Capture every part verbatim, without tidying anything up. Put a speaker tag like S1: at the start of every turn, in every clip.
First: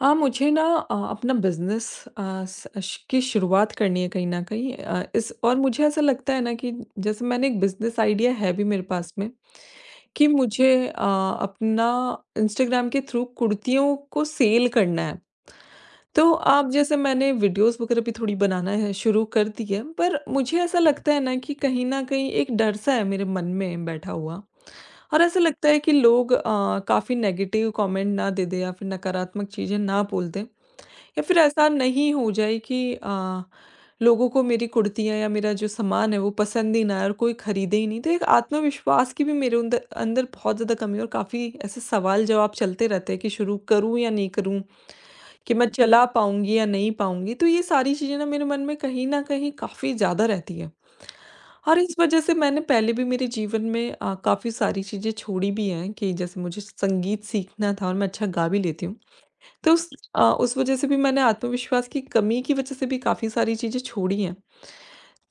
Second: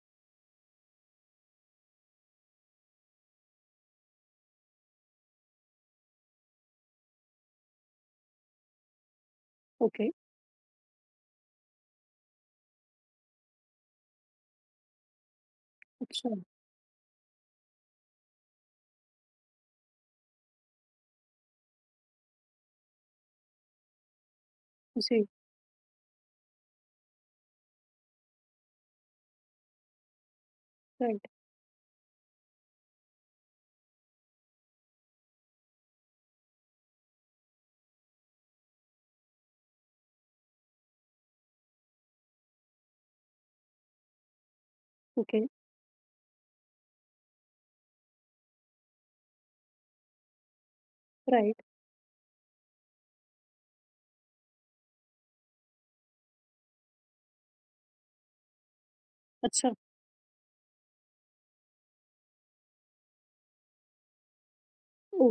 S1: हाँ, मुझे ना अ, अपना बिज़नेस अ, स श की शुरुआत करनी है कहीं न कहीं, अ, इस और मुझे ऐसा लगता है ना कि जैसे मैंने एक बिज़नेस आइडिया है भी मेरे पास में,
S2: ओके।
S1: कि मुझे अ, अपना इंस्टाग्राम के थ्रू कुर्तियों को सेल करना है। तो
S2: अच्छा।
S1: अब जैसे मैंने वीडियोज़ वगैरह भी थोड़ी बनाना है शुरू कर दी है, पर मुझे ऐसा लगता है ना कि कहीं न कहीं एक डर-सा है मेरे मन में बैठा हुआ। और
S2: जी।
S1: ऐसा लगता है कि लोग अ, काफ़ी नेगेटिव कमेंट ना दे दें या फिर नकारात्मक चीज़ें ना बोल दें, या
S2: राइट।
S1: फिर ऐसा नहीं हो जाए कि अ, लोगों को मेरी कुर्तियाँ या मेरा जो सामान है वो पसंद ही ना आए और कोई खरीदे ही नहीं, तो एक आत्मविश्वास की भी मेरे अंदर अंदर बहुत ज़्यादा कमी है, और काफ़ी ऐसे सवाल जवाब चलते रहते हैं कि शुरू करूँ या नहीं करूँ,
S2: ओके।
S1: कि मैं चला पाऊँगी या नहीं पाऊँगी, तो ये सारी चीज़ें ना मेरे मन में कहीं न कहीं काफ़ी ज़्यादा रहती हैं।
S2: राइट।
S1: और इस वज़ह से मैंने पहले भी मेरे जीवन में अ, काफ़ी सारी चीज़ें छोड़ी भी हैं, कि जैसे मुझे संगीत सीखना था और मैं अच्छा गा भी लेती हूँ।
S2: अच्छा।
S1: तो उस अ, उस वज़ह से भी, मैंने आत्मविश्वास की कमी की वज़ह से भी काफ़ी सारी चीज़ें छोड़ी हैं।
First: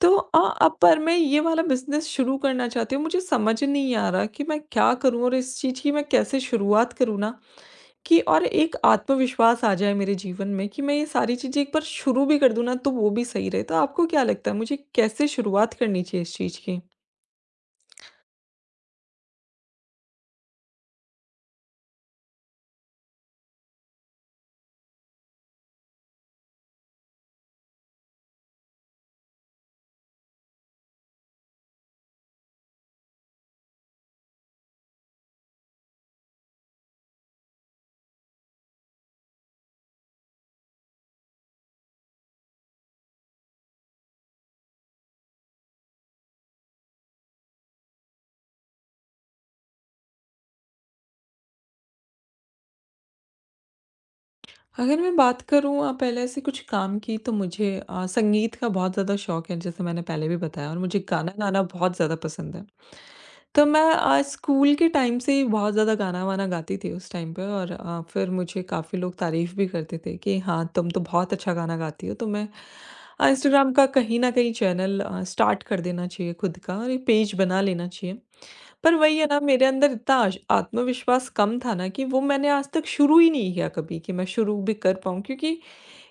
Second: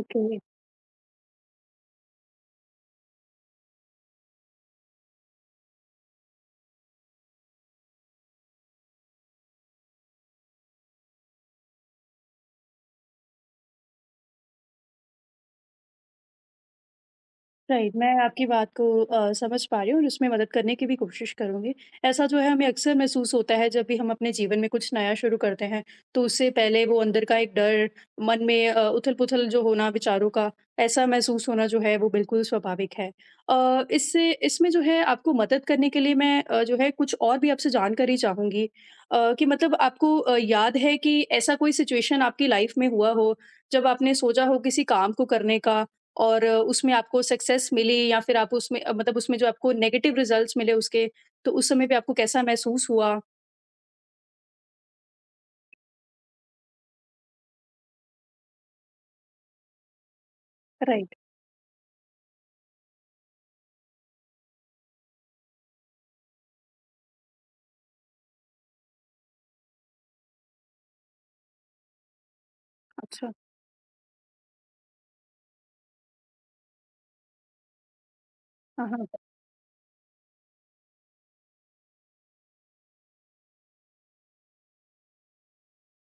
S1: तो अ, अब पर मैं ये वाला बिज़नेस शुरू करना चाहती हूँ, मुझे समझ नहीं आ रहा कि मैं क्या करूँ और इस चीज़ की मैं कैसे शुरुआत करूँ ना, कि और एक आत्मविश्वास आ जाए मेरे जीवन में कि मैं ये सारी चीज़ें एक बार शुरू भी कर दूँ ना, तो वो भी सही रहे। तो आपको क्या लगता है, मुझे कैसे शुरुआत करनी चाहिए इस चीज़ की?
S2: राइट, मैं आपकी बात को अ, समझ पा रही हूँ और उसमें मदद करने की भी कोशिश करूँगी। ऐसा जो है हमें अक्सर महसूस होता है जब भी हम अपने जीवन में कुछ नया शुरू करते हैं, तो उससे पहले वो अंदर का एक डर, मन में अ, उथल-पुथल जो होना विचारों का, ऐसा महसूस होना जो है वो बिल्कुल स्वाभाविक है। अ, इससे इसमें जो है आपको मदद करने के लिए मैं अ, जो है कुछ और भी आपसे जानकारी चाहूँगी अ, कि मतलब आपको अ, याद है कि ऐसा कोई सिचुएशन आपकी लाइफ़ में हुआ हो, जब आपने सोचा हो किसी काम को करने का और उसमें आपको सक्सेस मिली या फिर आप उसमें अ, मतलब उसमें जो आपको नेगेटिव रिजल्ट्स मिले उसके, तो उस समय पे आपको कैसा महसूस हुआ?
S1: अगर मैं बात करूँ अ, पहले से कुछ काम की, तो मुझे अ, संगीत का बहुत ज़्यादा शौक है, जैसे मैंने पहले भी बताया, और मुझे
S2: राइट।
S1: गाना गाना बहुत ज़्यादा पसंद है। तो मैं अ, स्कूल के टाइम से ही बहुत ज़्यादा गाना-वाना गाती थी उस टाइम पे, और अ, फिर मुझे काफ़ी लोग तारीफ़ भी करते थे कि हाँ, तुम तो बहुत अच्छा गाना गाती हो। तो मैं अ,
S2: अच्छा।
S1: इंस्टाग्राम का कहीं न कहीं चैनल अ, स्टार्ट कर देना चाहिए खुद का, और एक पेज बना लेना चाहिए।
S2: हाँ,
S1: पर
S2: हाँ।
S1: वही है ना, मेरे अंदर इतना आश आत्मविश्वास कम था ना कि वो मैंने आज तक शुरू ही नहीं किया कभी कि मैं शुरू भी कर पाऊँ, क्योंकि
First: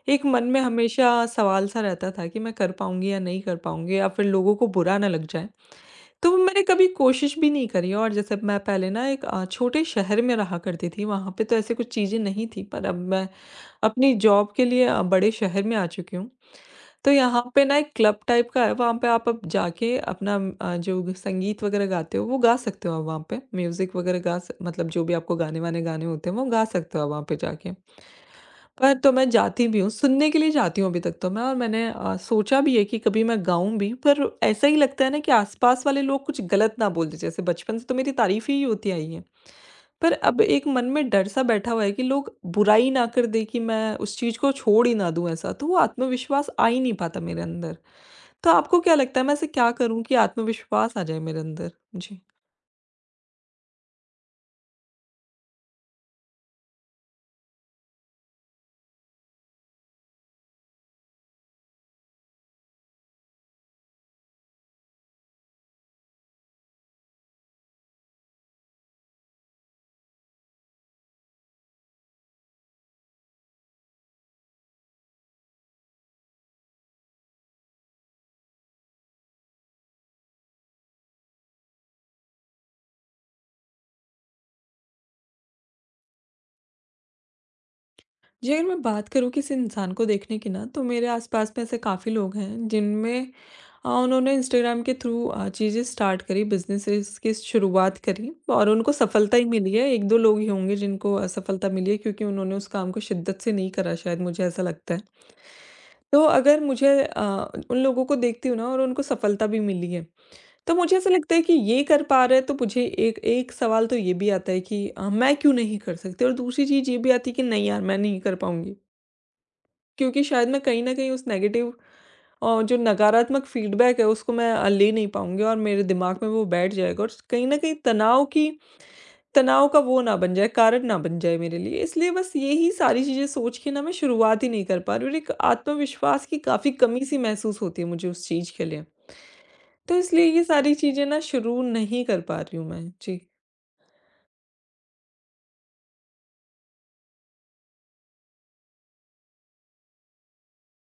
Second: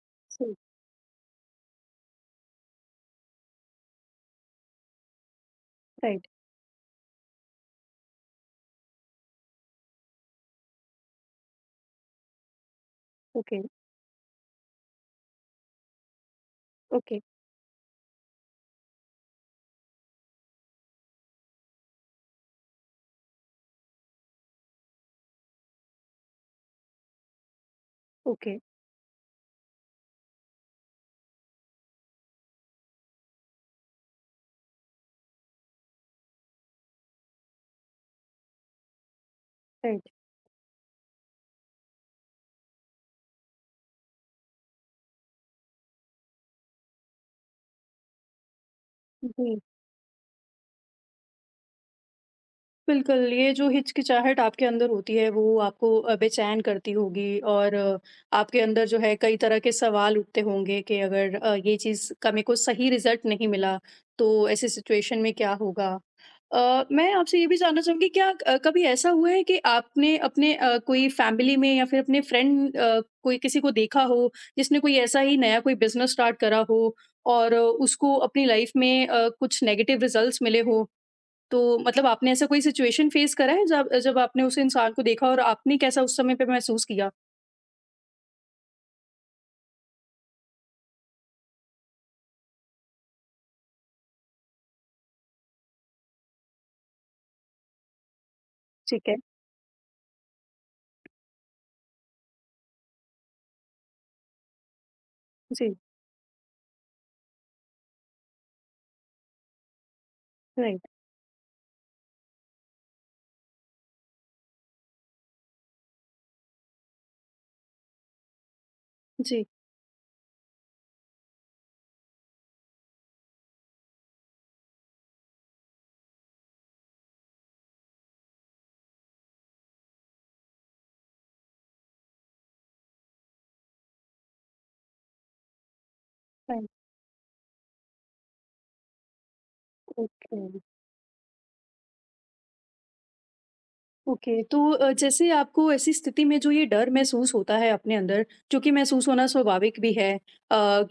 S1: एक मन
S2: सही।
S1: में हमेशा सवाल-सा रहता था कि मैं कर पाऊँगी या नहीं कर पाऊँगी, या फिर लोगों को बुरा ना लग जाए।
S2: राइट।
S1: तो मैंने कभी कोशिश भी नहीं करी, और जैसे मैं पहले ना एक अ, छोटे शहर में रहा करती थी, वहाँ पे तो ऐसी कुछ चीज़ें नहीं थी, पर अब मैं
S2: ओके।
S1: अपनी जॉब के लिए अ, बड़े शहर में आ चुकी हूँ। तो
S2: ओके।
S1: यहाँ पे ना एक क्लब टाइप का है, वहाँ पे आप अब जाके अपना अ, जो संगीत वगैरह गाते हो वो गा सकते हो आप वहाँ पे। म्यूज़िक वगैरह गा स मतलब जो भी आपको गाने-वाने गाने होते हैं, वो गा सकते हो आप वहाँ पे जाके।
S2: ओके।
S1: पर तो मैं जाती भी हूँ, सुनने के लिए जाती हूँ अभी तक तो मैं, और मैंने अ, सोचा भी है कि कभी मैं गाऊँ भी, पर ऐसा ही लगता है ना कि आस-पास वाले लोग कुछ गलत ना बोल दें। जैसे बचपन से तो मेरी तारीफ़ ही होती आई है।
S2: राइट।
S1: पर अब एक मन में डर सा बैठा हुआ है कि लोग बुराई ना कर दें, कि मैं उस चीज़ को छोड़ ही ना दूँ ऐसा, तो वो आत्मविश्वास आ ही नहीं पाता मेरे अंदर। तो आपको क्या लगता है, मैं ऐसे
S2: जी।
S1: क्या करूँ कि आत्मविश्वास आ जाए मेरे अंदर? जी।
S2: बिल्कुल, ये जो हिचकिचाहट आपके अंदर होती है वो आपको अ, बेचैन करती होगी और अ, आपके अंदर जो है कई तरह के सवाल उठते होंगे कि अगर अ, ये चीज़ का मेरे को सही रिज़ल्ट नहीं मिला, तो ऐसी सिचुएशन में क्या होगा? अ, मैं आपसे ये भी जानना चाहूँगी क्या अ, कभी ऐसा हुआ है कि आपने अपने अ, कोई फैमिली में या फिर अपने फ्रेंड अ, कोई किसी को देखा हो, जिसने कोई ऐसा ही नया कोई बिज़नेस स्टार्ट करा हो और अ, उसको अपनी लाइफ़ में अ, कुछ नेगेटिव रिज़ल्ट्स मिले हों? तो मतलब आपने ऐसा कोई सिचुएशन फ़ेस करा है जब जब आपने उस इंसान को देखा और आपने कैसा उस समय पे महसूस किया?
S1: जी, अगर मैं बात करूँ किसी इंसान को देखने की ना, तो मेरे आसपास में ऐसे काफ़ी लोग हैं जिनमें अ, उन्होंने इंस्टाग्राम के थ्रू अ, चीज़ें स्टार्ट करी, बिज़नेसेस की शुरुआत करी, और उनको
S2: ठीक है।
S1: सफलता ही मिली है। एक दो लोग ही होंगे जिनको असफलता मिली है, क्योंकि उन्होंने उस काम को शिद्दत से नहीं करा शायद, मुझे ऐसा लगता है।
S2: जी।
S1: तो अगर मुझे अ, उन लोगों को देखती हूँ ना और उनको सफलता भी मिली है, तो
S2: राइट।
S1: मुझे ऐसा लगता है कि ये कर पा रहा है, तो मुझे एक एक सवाल तो ये भी आता है कि अ, मैं क्यों नहीं कर सकती, और दूसरी चीज़ ये भी आती है कि नहीं यार, मैं नहीं कर पाऊंगी,
S2: जी।
S1: क्योंकि शायद मैं कहीं ना कहीं उस नेगेटिव अ, जो नकारात्मक फीडबैक है उसको मैं अ, ले नहीं पाऊंगी, और मेरे दिमाग में वो बैठ जाएगा, और कहीं ना कहीं तनाव की तनाव का वो ना बन जाए कारण ना बन जाए मेरे लिए, इसलिए बस यही सारी चीज़ें सोच के ना मैं शुरुआत ही नहीं कर पा रही, और एक आत्मविश्वास की
S2: राइट।
S1: काफ़ी कमी सी महसूस होती है मुझे उस चीज़ के लिए, तो इसलिए
S2: ओके।
S1: ये सारी चीज़ें ना शुरू नहीं कर पा रही हूँ मैं। जी।
S2: ओके, तो अ, जैसे आपको ऐसी स्थिति में जो ये डर महसूस होता है अपने अंदर, जो कि महसूस होना स्वाभाविक भी है अ,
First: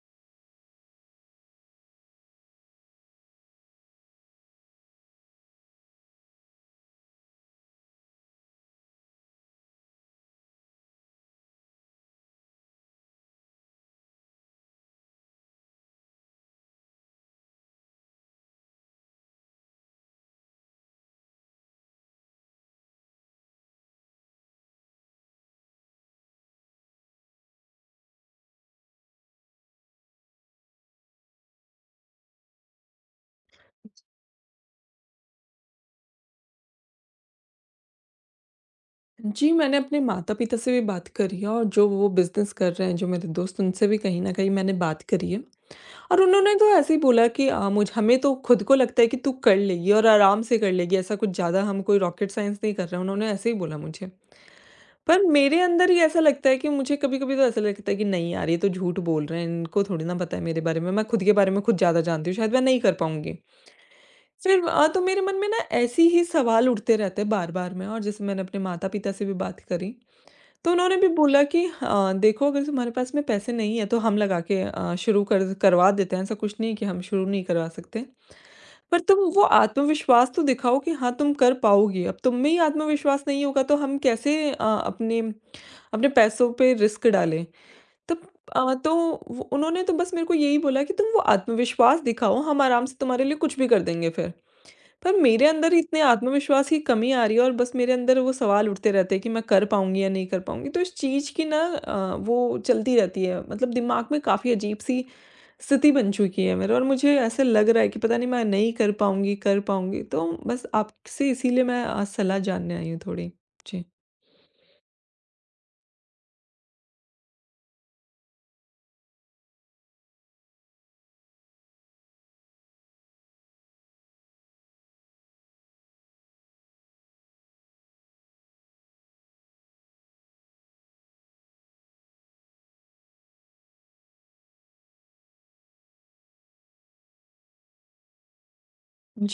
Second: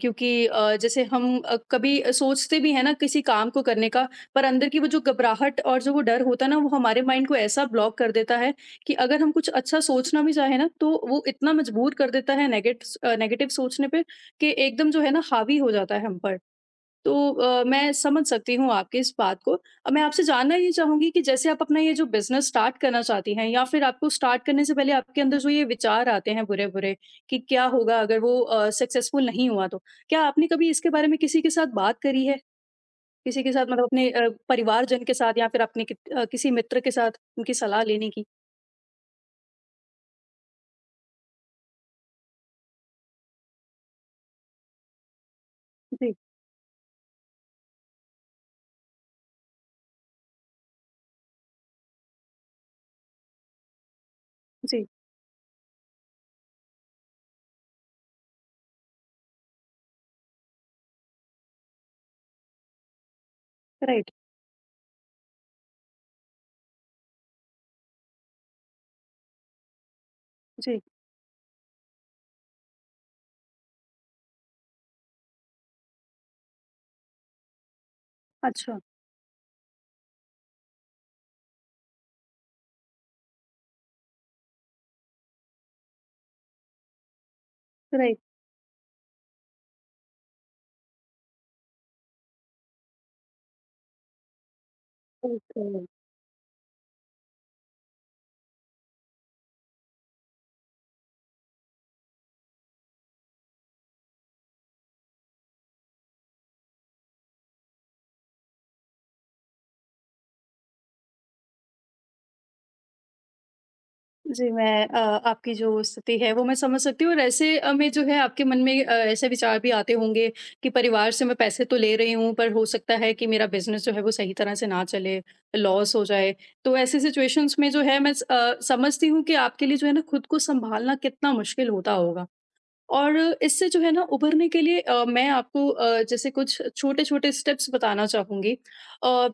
S2: क्योंकि अ, जैसे हम अ, कभी सोचते भी हैं ना किसी काम को करने का, पर अंदर की वो जो घबराहट और जो वो डर होता है ना, वो हमारे माइंड को ऐसा ब्लॉक कर देता है कि अगर हम कुछ अच्छा सोचना भी चाहें ना, तो वो इतना मजबूर कर देता है नेगेट्स अ, नेगेटिव सोचने पे कि एकदम जो है ना हावी हो जाता है हम पर। तो अ, मैं समझ सकती हूँ आपकी इस बात को। अब मैं आपसे जानना ये चाहूँगी कि जैसे आप अपना ये जो बिज़नेस स्टार्ट करना चाहती हैं या फिर आपको स्टार्ट करने से पहले आपके अंदर जो ये विचार आते हैं बुरे-बुरे कि क्या होगा अगर वो अ, सक्सेसफुल नहीं हुआ तो? क्या आपने कभी इसके बारे में किसी के साथ बात करी है? किसी के साथ मतलब अपने अ, परिवारजन के साथ या फिर अपने कित अ, किसी मित्र के साथ उनकी सलाह लेने की?
S1: जी, मैंने अपने माता-पिता से भी बात करी है, और जो वो बिज़नेस कर रहे हैं, जो मेरे दोस्त, उनसे भी कहीं न कहीं मैंने बात करी है,
S2: जी।
S1: और उन्होंने तो ऐसे ही बोला कि अ, मुझ हमें तो खुद को लगता है कि तू कर लेगी और आराम से कर लेगी, ऐसा कुछ ज़्यादा हम कोई रॉकेट साइंस नहीं कर रहे हैं, उन्होंने ऐसे ही बोला मुझे।
S2: जी।
S1: पर मेरे अंदर ही ऐसा लगता है कि मुझे, कभी-कभी तो ऐसा लगता है कि नहीं यार, ये तो झूठ बोल रहे हैं, इनको थोड़ी ना पता है मेरे बारे में, मैं खुद के बारे में खुद ज़्यादा जानती हूँ, शायद मैं नहीं कर पाऊँगी।
S2: राइट।
S1: फिर अ, तो मेरे मन में ना ऐसे ही सवाल उठते रहते हैं बार-बार में, और जैसे मैंने अपने माता-पिता से भी बात करी, तो
S2: जी।
S1: उन्होंने भी बोला कि हाँ, देखो, अगर तुम्हारे पास में पैसे नहीं है तो हम लगा के अ, शुरू कर करवा देते हैं, ऐसा कुछ नहीं है कि हम शुरू नहीं करवा सकते।
S2: अच्छा।
S1: पर तुम वो आत्मविश्वास तो दिखाओ कि हाँ, तुम कर पाओगी। अब तुम में ही आत्मविश्वास नहीं होगा तो हम कैसे अ, अपने अपने पैसों पे रिस्क डालें?
S2: राइट।
S1: तब अ, तो वो उन्होंने तो बस मेरे को यही बोला कि तुम वो आत्मविश्वास दिखाओ, हम आराम से तुम्हारे लिए कुछ भी कर देंगे फिर। पर मेरे
S2: ओके।
S1: अंदर इतने आत्मविश्वास की कमी आ रही है, और बस मेरे अंदर वो सवाल उठते रहते हैं कि मैं कर पाऊंगी या नहीं कर पाऊंगी, तो इस चीज की ना अ, वो चलती रहती है, मतलब दिमाग में काफी अजीब सी स्थिति बन चुकी है मेरे, और मुझे ऐसे लग रहा है कि पता नहीं मैं नहीं कर पाऊंगी कर पाऊंगी, तो बस आपसे इसीलिए मैं आज सलाह जानने आई हूँ थोड़ी। जी।
S2: जी, मैं अ, आपकी जो स्थिति है वो मैं समझ सकती हूँ और ऐसे अ, में जो है आपके मन में अ, ऐसे विचार भी आते होंगे कि परिवार से मैं पैसे तो ले रही हूँ पर हो सकता है कि मेरा बिज़नेस जो है वो सही तरह से ना चले, लॉस हो जाए। तो ऐसी सिचुएशंस में जो है मैं स अ, समझती हूँ कि आपके लिए जो है ना खुद को सँभालना कितना मुश्किल होता होगा। और इससे जो है ना उभरने के लिए अ, मैं आपको अ, जैसे कुछ छोटे-छोटे स्टेप्स बताना चाहूँगी। अ,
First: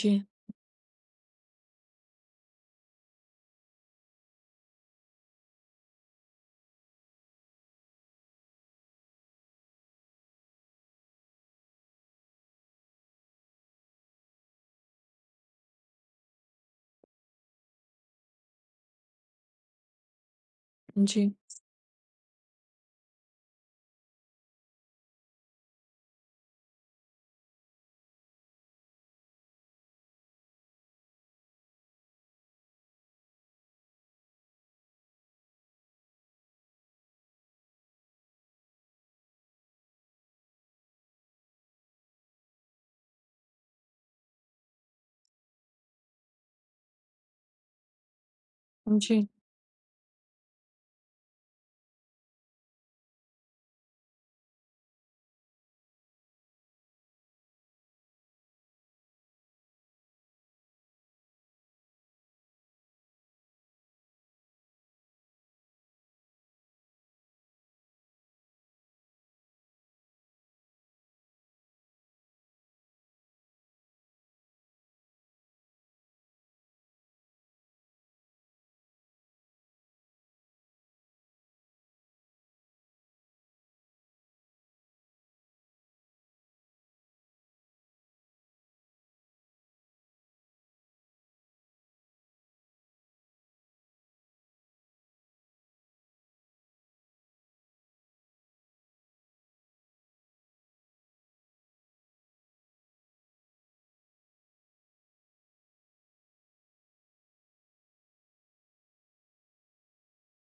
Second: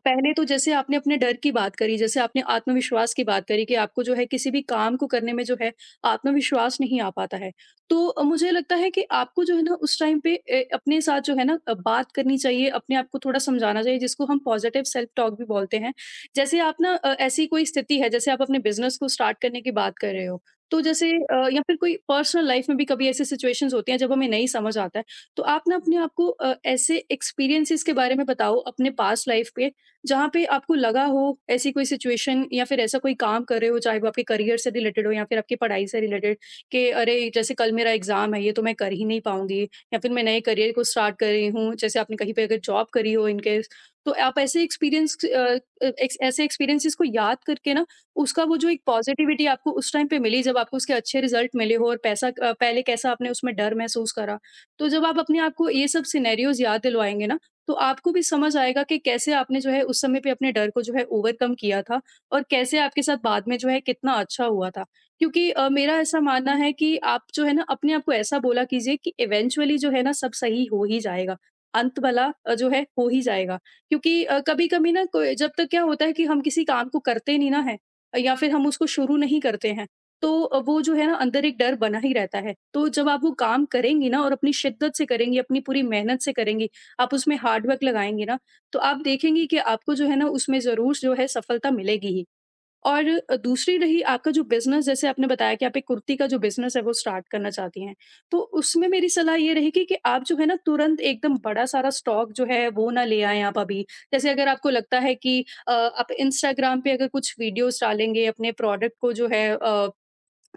S1: जी।
S2: तो जैसे आपने अपने डर की बात करी, जैसे आपने आत्मविश्वास की बात करी कि आपको जो है किसी भी काम को करने में जो है आत्मविश्वास नहीं आ पाता है। तो अ, मुझे लगता है कि आपको जो है ना उस टाइम पे ए, अपने साथ जो है ना अ, बात करनी चाहिए, अपने आप को थोड़ा समझाना चाहिए जिसको हम पॉजिटिव सेल्फ टॉक भी बोलते हैं। जैसे आप ना अ, ऐसी कोई स्थिति है जैसे आप अपने बिज़नेस को स्टार्ट करने की बात कर रहे हो। तो जैसे
S1: जी।
S2: अ, या फिर कोई पर्सनल लाइफ में भी कभी ऐसी सिचुएशंस होती हैं जब हमें नहीं समझ आता है, तो आप ना अपने आप को अ, ऐसे एक्सपीरियंसेस के बारे में बताओ अपने पास्ट लाइफ के, जहाँ पे आपको लगा हो ऐसी कोई सिचुएशन या फिर ऐसा कोई काम कर रहे हो, चाहे वो आपके करियर से रिलेटेड हो या फिर आपकी पढ़ाई से रिलेटेड कि अरे! जैसे कल मेरा एग्ज़ाम है, ये तो मैं कर ही नहीं पाऊँगी या फिर मैं नए करियर को स्टार्ट कर रही हूँ, जैसे आपने कहीं पे अगर जॉब करी हो इन केस, तो आप ऐसे एक्सपीरियंस अ, अ, एक्स ऐसे एक्सपीरियंसेस को याद करके ना उसका वो जो एक
S1: जी।
S2: पॉज़िटिविटी आपको उस टाइम पे मिली जब आपको उसके अच्छे रिज़ल्ट मिले हो और पैसा अ, पहले कैसा आपने उसमें डर महसूस करा। तो जब आप अपने आप को ये सब सिनेरियोज़ याद दिलवाएँगे ना, तो आपको भी समझ आएगा कि कैसे आपने जो है उस समय पे अपने डर को जो है ओवरकम किया था और कैसे आपके साथ बाद में जो है कितना अच्छा हुआ था। क्योंकि अ, मेरा ऐसा मानना है कि आप जो है ना अपने आप को ऐसा बोला कीजिए कि इवेंचुअली जो है ना सब सही हो ही जाएगा। अंत भला अ, जो है हो ही जाएगा। क्योंकि अ, कभी-कभी ना कोई जब तक क्या होता है कि हम किसी काम को करते नहीं ना हैं, या फिर हम उसको शुरू नहीं करते हैं, तो अ, वो जो है ना अंदर एक डर बना ही रहता है। तो जब आप वो काम करेंगी ना और अपनी शिद्दत से करेंगी, अपनी पूरी मेहनत से करेंगी, आप उसमें हार्ड वर्क लगाएँगी ना, तो आप देखेंगी कि आपको जो है ना उसमें ज़रूर जो है सफलता मिलेगी ही। और अ, दूसरी रही आपका जो बिज़नेस जैसे आपने बताया कि आप एक कुर्ती का जो बिज़नेस है वो स्टार्ट करना चाहती हैं। तो उसमें मेरी सलाह ये रहेगी कि आप जो है ना तुरंत एकदम बड़ा सारा स्टॉक जो है वो ना ले आएँ आप अभी। जैसे अगर आपको लगता है कि अ, आप इंस्टाग्राम पे अगर कुछ वीडियोज़ डालेंगे अपने प्रोडक्ट को जो है अ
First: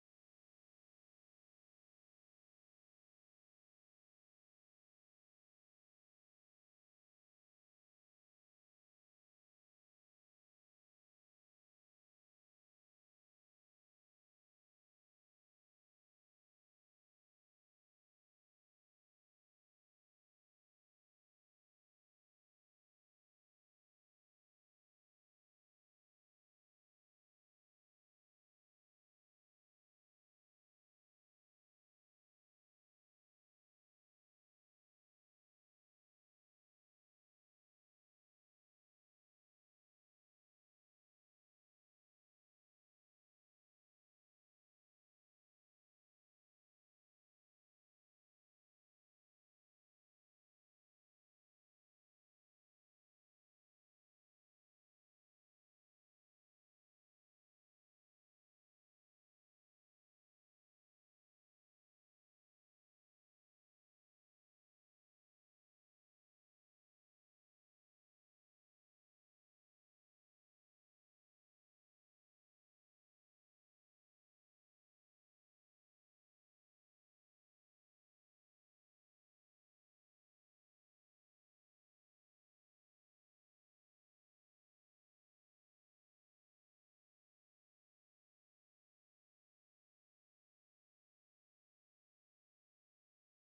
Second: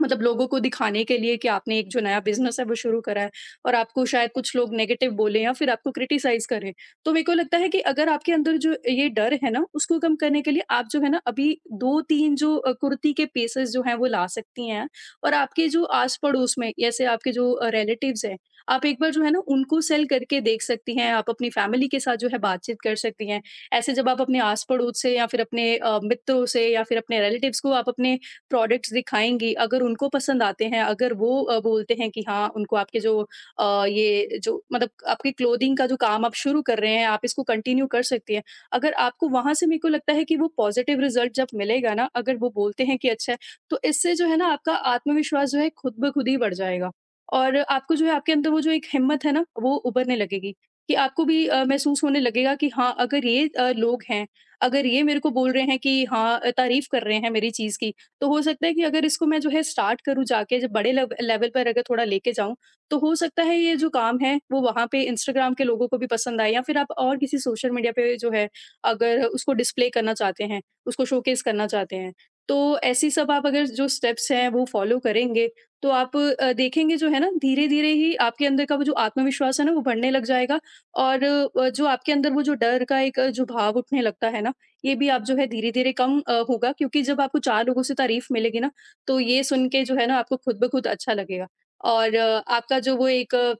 S2: मतलब लोगों को दिखाने के लिए कि आपने एक जो नया बिज़नेस है वो शुरू करा है और आपको शायद कुछ लोग नेगेटिव बोलें या फिर आपको क्रिटिसाइज़ करें। तो मेरे को लगता है कि अगर आपके अंदर जो ये डर है ना, उसको कम करने के लिए आप जो है ना अभी दो तीन जो अ, कुर्ती के पीसेज़ जो हैं वो ला सकती हैं और आपके जो आस-पड़ोस में जैसे आपके जो अ, रिलेटिव्स हैं, आप एक बार जो है ना उनको सेल करके देख सकती हैं, आप अपनी फैमिली के साथ जो है बातचीत कर सकती हैं। ऐसे जब आप अपने आस-पड़ोस से या फिर अपने अ, मित्रों से या फिर अपने रिलेटिव्स को आप अपने प्रोडक्ट्स दिखाएँगी, अगर उनको पसंद आते हैं, अगर वो अ, बोलते हैं कि हाँ, उनको आपके जो अ, ये जो मतलब आपकी क्लोथिंग का जो काम आप शुरू कर रहे हैं, आप इसको कंटिन्यू कर सकती हैं। अगर आपको वहाँ से मेरे को लगता है कि वो पॉज़िटिव रिज़ल्ट जब मिलेगा ना, अगर वो बोलते हैं कि अच्छा है, तो इससे जो है ना आपका आत्मविश्वास जो है खुद ब खुद ही बढ़ जाएगा। और आपको जो है आपके अंदर वो जो एक हिम्मत है ना, वो उभरने लगेगी कि आपको भी अ, महसूस होने लगेगा कि हाँ, अगर ये अ, लोग हैं, अगर ये मेरे को बोल रहे हैं कि हाँ अ, तारीफ़ कर रहे हैं मेरी चीज़ की तो हो सकता है कि अगर इसको मैं जो है स्टार्ट करूँ जाके जब बड़े लेव लेवल पर अगर थोड़ा लेके जाऊँ, तो हो सकता है ये जो काम है वो वहाँ पे इंस्टाग्राम के लोगों को भी पसंद आए या फिर आप और किसी सोशल मीडिया पे जो है अगर उसको डिस्प्ले करना चाहते हैं, उसको शोकेस करना चाहते हैं। तो ऐसी सब आप अगर जो स्टेप्स हैं वो फॉलो करेंगे, तो आप अ, देखेंगे जो है ना धीरे-धीरे ही आपके अंदर का वो जो आत्मविश्वास है ना वो बढ़ने लग जाएगा और अ, जो आपके अंदर वो जो डर का एक अ, जो भाव उठने लगता है ना ये भी आप जो है धीरे-धीरे कम अ, होगा क्योंकि जब आपको चार लोगों से तारीफ़ मिलेगी ना, तो ये सुन के जो है ना आपको खुद ब खुद अच्छा लगेगा। और अ, आपका जो वो एक अ,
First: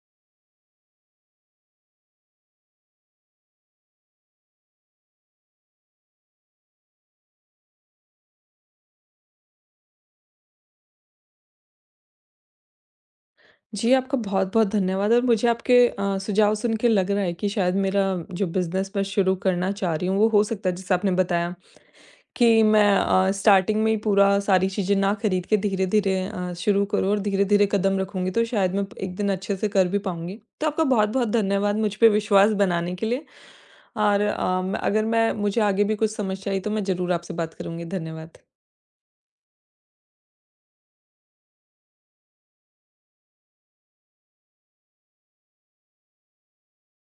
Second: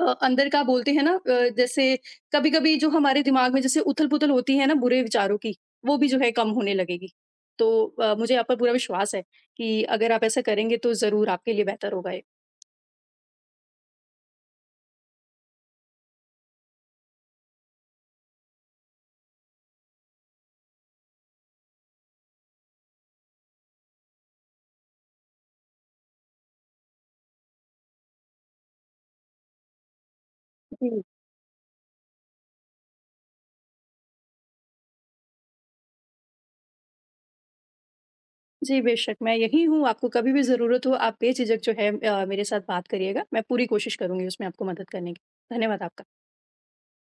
S2: अ, अंदर का बोलते हैं ना अ, जैसे कभी-कभी जो हमारे दिमाग में जैसे उथल-पुथल होती है ना बुरे विचारों की, वो भी जो है कम होने लगेगी। तो अ, मुझे आप पर पूरा विश्वास है कि अगर आप ऐसा करेंगे तो ज़रूर आपके लिए बेहतर होगा ये।
S1: जी, आपका बहुत बहुत धन्यवाद, और मुझे आपके अ, सुझाव सुन के लग रहा है कि शायद मेरा जो बिजनेस मैं शुरू करना चाह रही हूँ, वो हो सकता है, जैसे आपने बताया कि मैं अ, स्टार्टिंग में ही पूरा सारी चीज़ें ना खरीद के धीरे-धीरे अ, शुरू करूँ और धीरे-धीरे कदम रखूँगी, तो शायद मैं एक दिन अच्छे से कर भी पाऊँगी। तो आपका
S2: जी।
S1: बहुत-बहुत धन्यवाद मुझ पे विश्वास बनाने के लिए। और अम, अगर मैं मुझे आगे भी कुछ समस्या आई तो मैं ज़रूर आपसे बात करूँगी। धन्यवाद।
S2: जी, बेशक मैं यहीं हूँ, आपको कभी भी ज़रूरत हो आप बेझिझक जो है अ, मेरे साथ बात करिएगा। मैं पूरी कोशिश करूँगी उसमें आपको मदद करने की। धन्यवाद आप